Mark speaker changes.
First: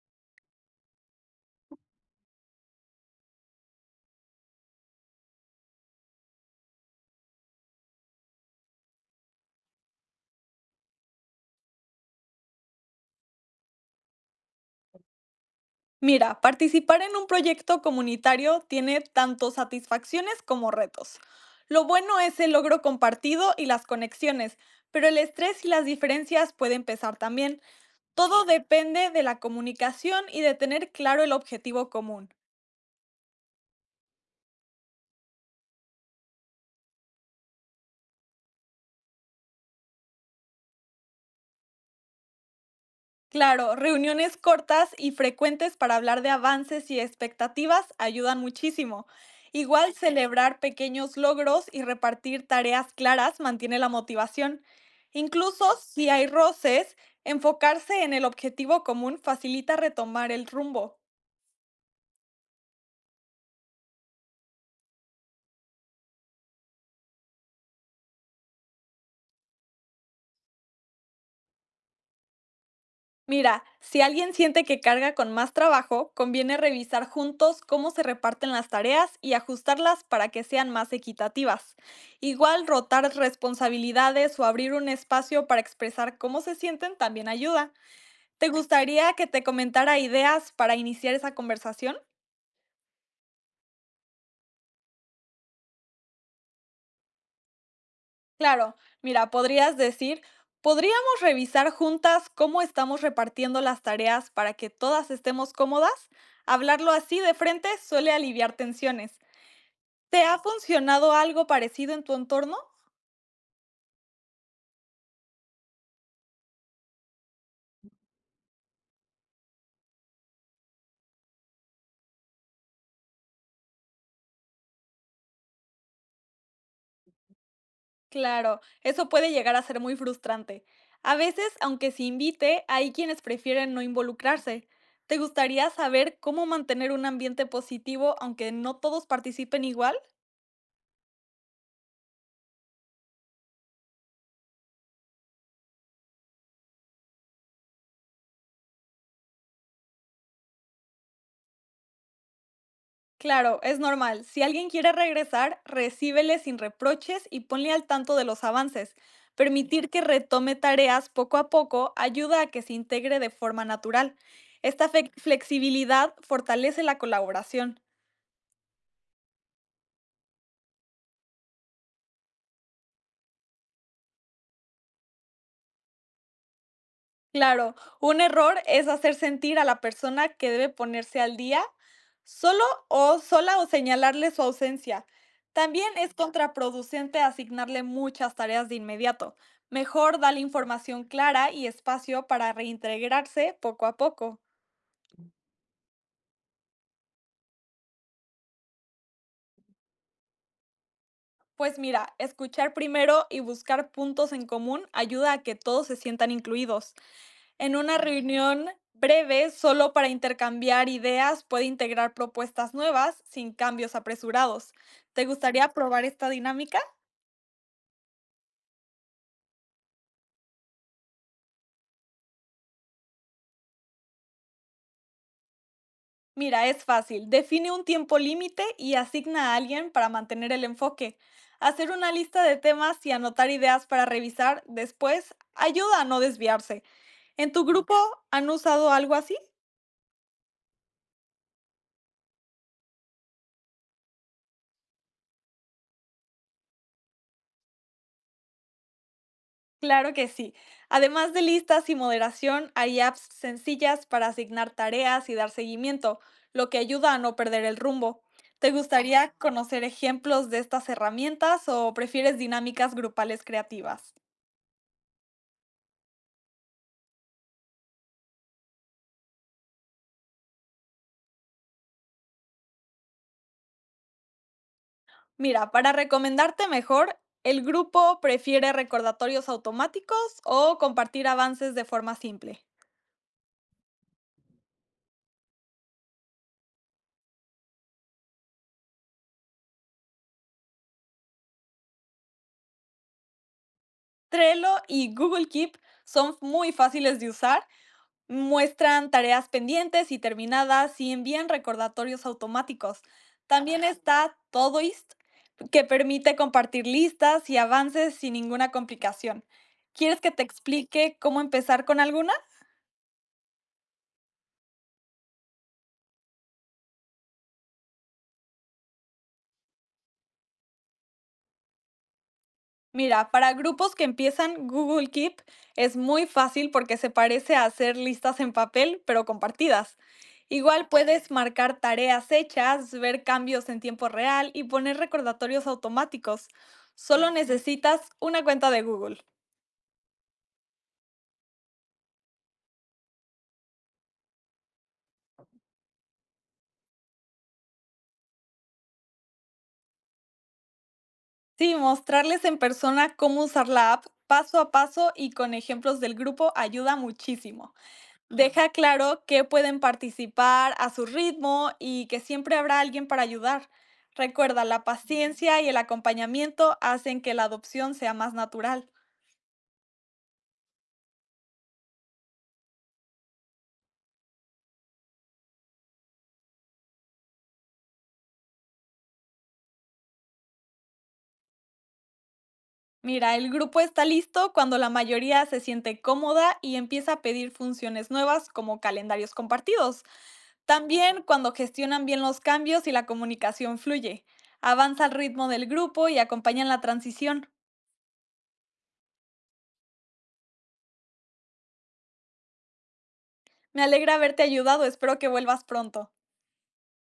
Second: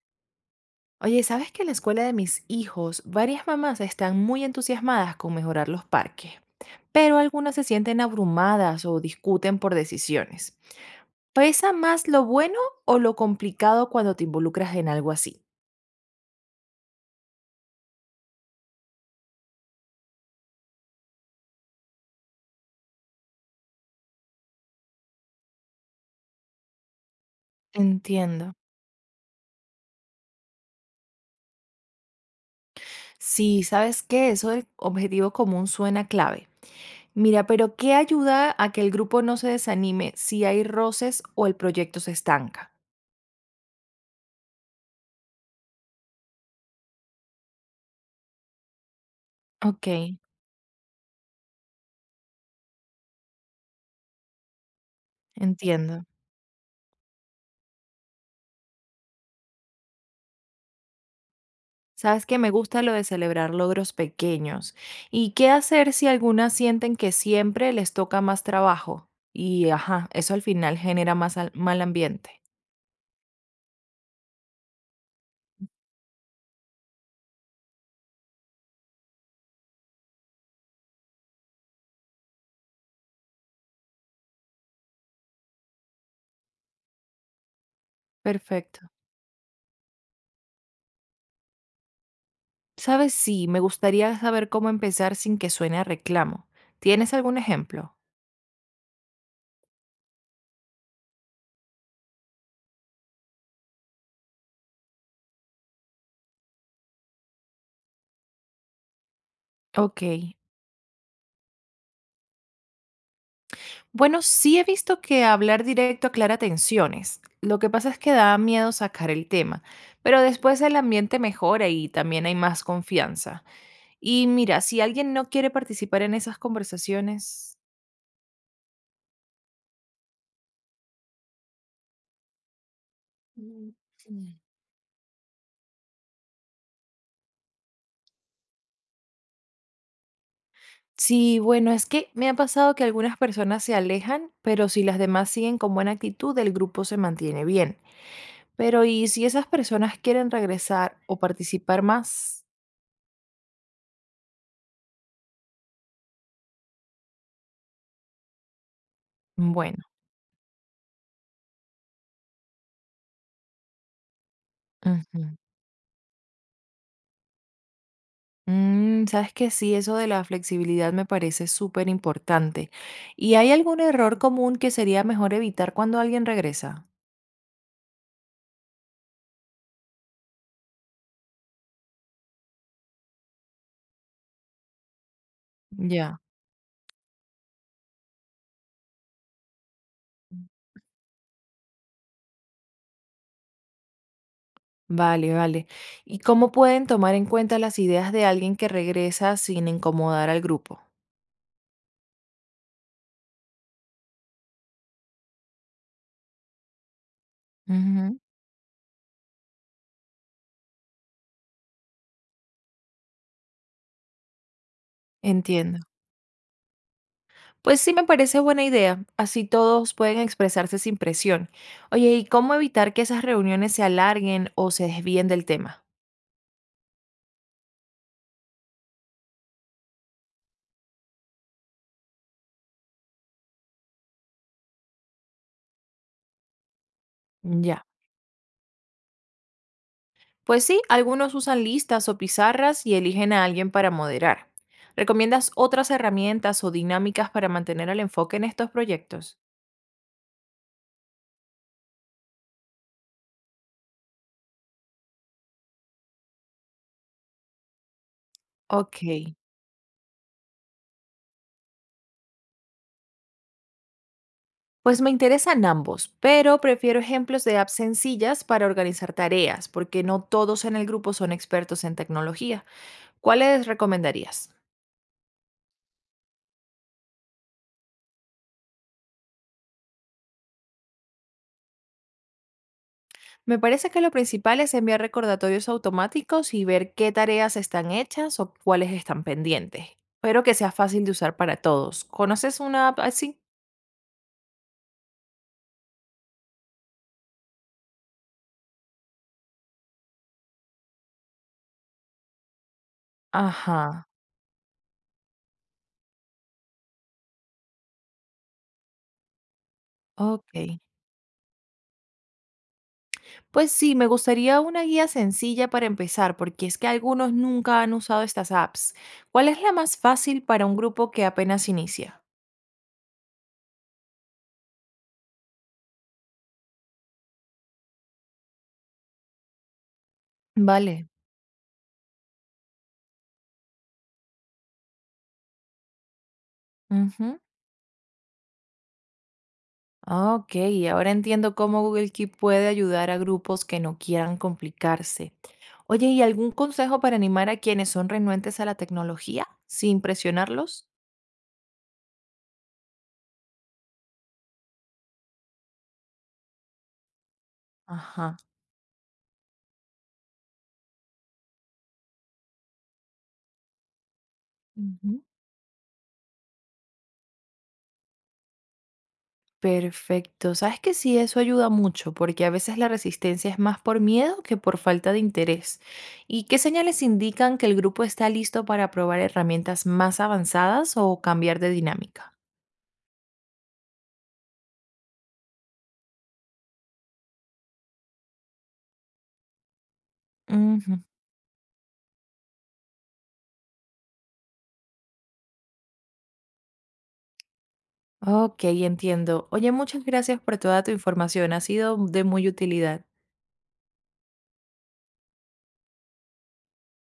Speaker 1: Oye, ¿sabes que en la escuela de mis hijos varias mamás están muy entusiasmadas con mejorar los parques, pero algunas se sienten abrumadas o discuten por decisiones? ¿Pesa más lo bueno o lo complicado cuando te involucras en algo así?
Speaker 2: Mira, participar en un proyecto comunitario tiene tanto satisfacciones como retos. Lo bueno es el logro compartido y las conexiones, pero el estrés y las diferencias pueden pesar también. Todo
Speaker 1: Entiendo.
Speaker 2: depende de la comunicación y de tener claro el objetivo común.
Speaker 1: Sí, ¿sabes qué? Eso del objetivo común suena clave. Mira, pero ¿qué ayuda a que el grupo no se desanime si hay roces o el proyecto se estanca?
Speaker 2: Claro, reuniones cortas y frecuentes para hablar de avances y expectativas ayudan muchísimo.
Speaker 1: Ok,
Speaker 2: Igual celebrar pequeños logros y repartir tareas claras mantiene la motivación. Incluso
Speaker 1: entiendo.
Speaker 2: si hay roces, enfocarse en el objetivo común facilita retomar el rumbo.
Speaker 1: Sabes que me gusta lo de celebrar logros pequeños. ¿Y qué hacer si algunas sienten que siempre les toca más trabajo? Y ajá, eso al final genera más mal ambiente.
Speaker 2: Mira, si alguien siente que carga con más trabajo, conviene revisar juntos cómo se reparten las tareas y ajustarlas para que sean más equitativas. Igual rotar responsabilidades o abrir un espacio para expresar cómo se sienten también ayuda. ¿Te
Speaker 1: Perfecto.
Speaker 2: gustaría que te comentara ideas para iniciar esa conversación?
Speaker 1: Sabes, sí, me gustaría saber cómo empezar sin que suene a reclamo. ¿Tienes algún ejemplo?
Speaker 2: Claro, mira, podrías decir, podríamos revisar juntas cómo estamos repartiendo las tareas para que todas estemos cómodas. Hablarlo así de frente suele aliviar tensiones.
Speaker 1: Ok.
Speaker 2: ¿Te ha funcionado algo parecido en tu entorno?
Speaker 1: Bueno, sí he visto que hablar directo aclara tensiones. Lo que pasa es que da miedo sacar el tema, pero después el ambiente mejora y también hay más confianza. Y mira, si alguien no quiere participar en esas conversaciones.
Speaker 2: Claro, eso puede llegar a ser muy frustrante. A veces, aunque se invite, hay quienes
Speaker 1: Mm,
Speaker 2: prefieren no
Speaker 1: mm.
Speaker 2: involucrarse. ¿Te gustaría saber cómo mantener un ambiente positivo aunque no todos participen igual?
Speaker 1: Sí, bueno, es que me ha pasado que algunas personas se alejan, pero si las demás siguen con buena actitud, el grupo se mantiene bien. Pero ¿y si esas personas quieren regresar o participar más?
Speaker 2: Claro, es normal. Si alguien quiere regresar, recíbele sin reproches y ponle al tanto de los avances.
Speaker 1: Bueno,
Speaker 2: Permitir que retome tareas poco a poco ayuda a que se integre de forma natural. Esta
Speaker 1: ujú.
Speaker 2: flexibilidad fortalece la colaboración.
Speaker 1: Mm, sabes que sí, eso de la flexibilidad me parece súper importante. ¿Y hay algún error común que sería mejor evitar cuando alguien regresa?
Speaker 2: Claro, un error es hacer sentir a la persona que debe ponerse al día solo o sola o señalarle su ausencia. También es
Speaker 1: Ya.
Speaker 2: contraproducente asignarle muchas tareas de inmediato. Mejor dale información clara y espacio para reintegrarse poco a poco.
Speaker 1: Vale, vale. ¿Y cómo pueden tomar en cuenta las ideas de alguien que regresa sin incomodar al grupo?
Speaker 2: Pues mira, escuchar primero y buscar puntos en común ayuda a que todos se sientan incluidos. En una
Speaker 1: Ujú.
Speaker 2: reunión breve, solo para intercambiar ideas, puede integrar propuestas nuevas sin cambios apresurados. ¿Te gustaría
Speaker 1: Entiendo.
Speaker 2: probar esta dinámica?
Speaker 1: Pues sí me parece buena idea, así todos pueden expresarse sin presión. Oye, ¿y cómo evitar que esas reuniones se alarguen o se desvíen del tema?
Speaker 2: Mira, es fácil. Define un tiempo límite y asigna a alguien para mantener el enfoque. Hacer una lista de temas y anotar ideas para revisar después ayuda a no desviarse. ¿En tu Ok
Speaker 1: Ya.
Speaker 2: grupo han usado algo así?
Speaker 1: Pues sí, algunos usan listas o pizarras y eligen a alguien para moderar. ¿Recomiendas otras herramientas o dinámicas para mantener el enfoque en estos proyectos?
Speaker 2: Claro que sí. Además de listas y moderación, hay apps sencillas para asignar tareas y dar seguimiento, lo que ayuda a no perder el rumbo. ¿Te
Speaker 1: Ok.
Speaker 2: gustaría conocer ejemplos de estas herramientas o prefieres dinámicas grupales creativas?
Speaker 1: Pues me interesan ambos, pero prefiero ejemplos de apps sencillas para organizar tareas, porque no todos en el grupo son expertos en tecnología. ¿Cuáles recomendarías?
Speaker 2: Mira, para recomendarte mejor, el grupo prefiere recordatorios automáticos o compartir avances de forma simple.
Speaker 1: Me parece que lo principal es enviar recordatorios automáticos y ver qué tareas están hechas o cuáles están pendientes. Pero que sea fácil de usar para todos. ¿Conoces una app así?
Speaker 2: Trello y Google Keep son muy fáciles de usar. Muestran tareas pendientes y terminadas y envían recordatorios automáticos. También
Speaker 1: Ajá,
Speaker 2: está Todoist, que permite compartir listas y avances sin ninguna complicación. ¿Quieres que te
Speaker 1: ok.
Speaker 2: explique cómo empezar con alguna?
Speaker 1: Pues sí, me gustaría una guía sencilla para empezar, porque es que algunos nunca han usado estas apps. ¿Cuál es la más fácil para un grupo que apenas inicia?
Speaker 2: Mira, para grupos que empiezan, Google Keep es muy fácil porque se parece a hacer listas en papel, pero compartidas. Igual Ok
Speaker 1: Vale.
Speaker 2: puedes marcar tareas hechas, ver cambios en tiempo real y poner recordatorios automáticos. Solo
Speaker 1: Ujú.
Speaker 2: necesitas una cuenta de Google.
Speaker 1: Ah, ok, ahora entiendo cómo Google Keep puede ayudar a grupos que no quieran complicarse. Oye, ¿y algún consejo para animar a quienes son renuentes a la tecnología sin presionarlos?
Speaker 2: Sí, mostrarles en persona cómo usar la app paso a paso y con ejemplos del grupo ayuda muchísimo.
Speaker 1: Ajá.
Speaker 2: Deja claro que pueden participar a su ritmo y que siempre habrá alguien para ayudar. Recuerda, la
Speaker 1: Ujú.
Speaker 2: paciencia y el acompañamiento hacen que la adopción sea más natural.
Speaker 1: Perfecto. Sabes que sí, eso ayuda mucho, porque a veces la resistencia es más por miedo que por falta de interés. ¿Y qué señales indican que el grupo está listo para probar herramientas más avanzadas o cambiar de dinámica?
Speaker 2: Mira, el grupo está listo cuando la mayoría se siente cómoda y empieza a pedir funciones nuevas como calendarios compartidos.
Speaker 1: Ujú.
Speaker 2: También cuando gestionan bien los cambios y la comunicación fluye. Avanza al ritmo del grupo y acompañan la transición.
Speaker 1: Ok, entiendo. Oye, muchas gracias por toda tu información. Ha sido de muy utilidad.
Speaker 2: Me alegra haberte ayudado, espero que vuelvas pronto.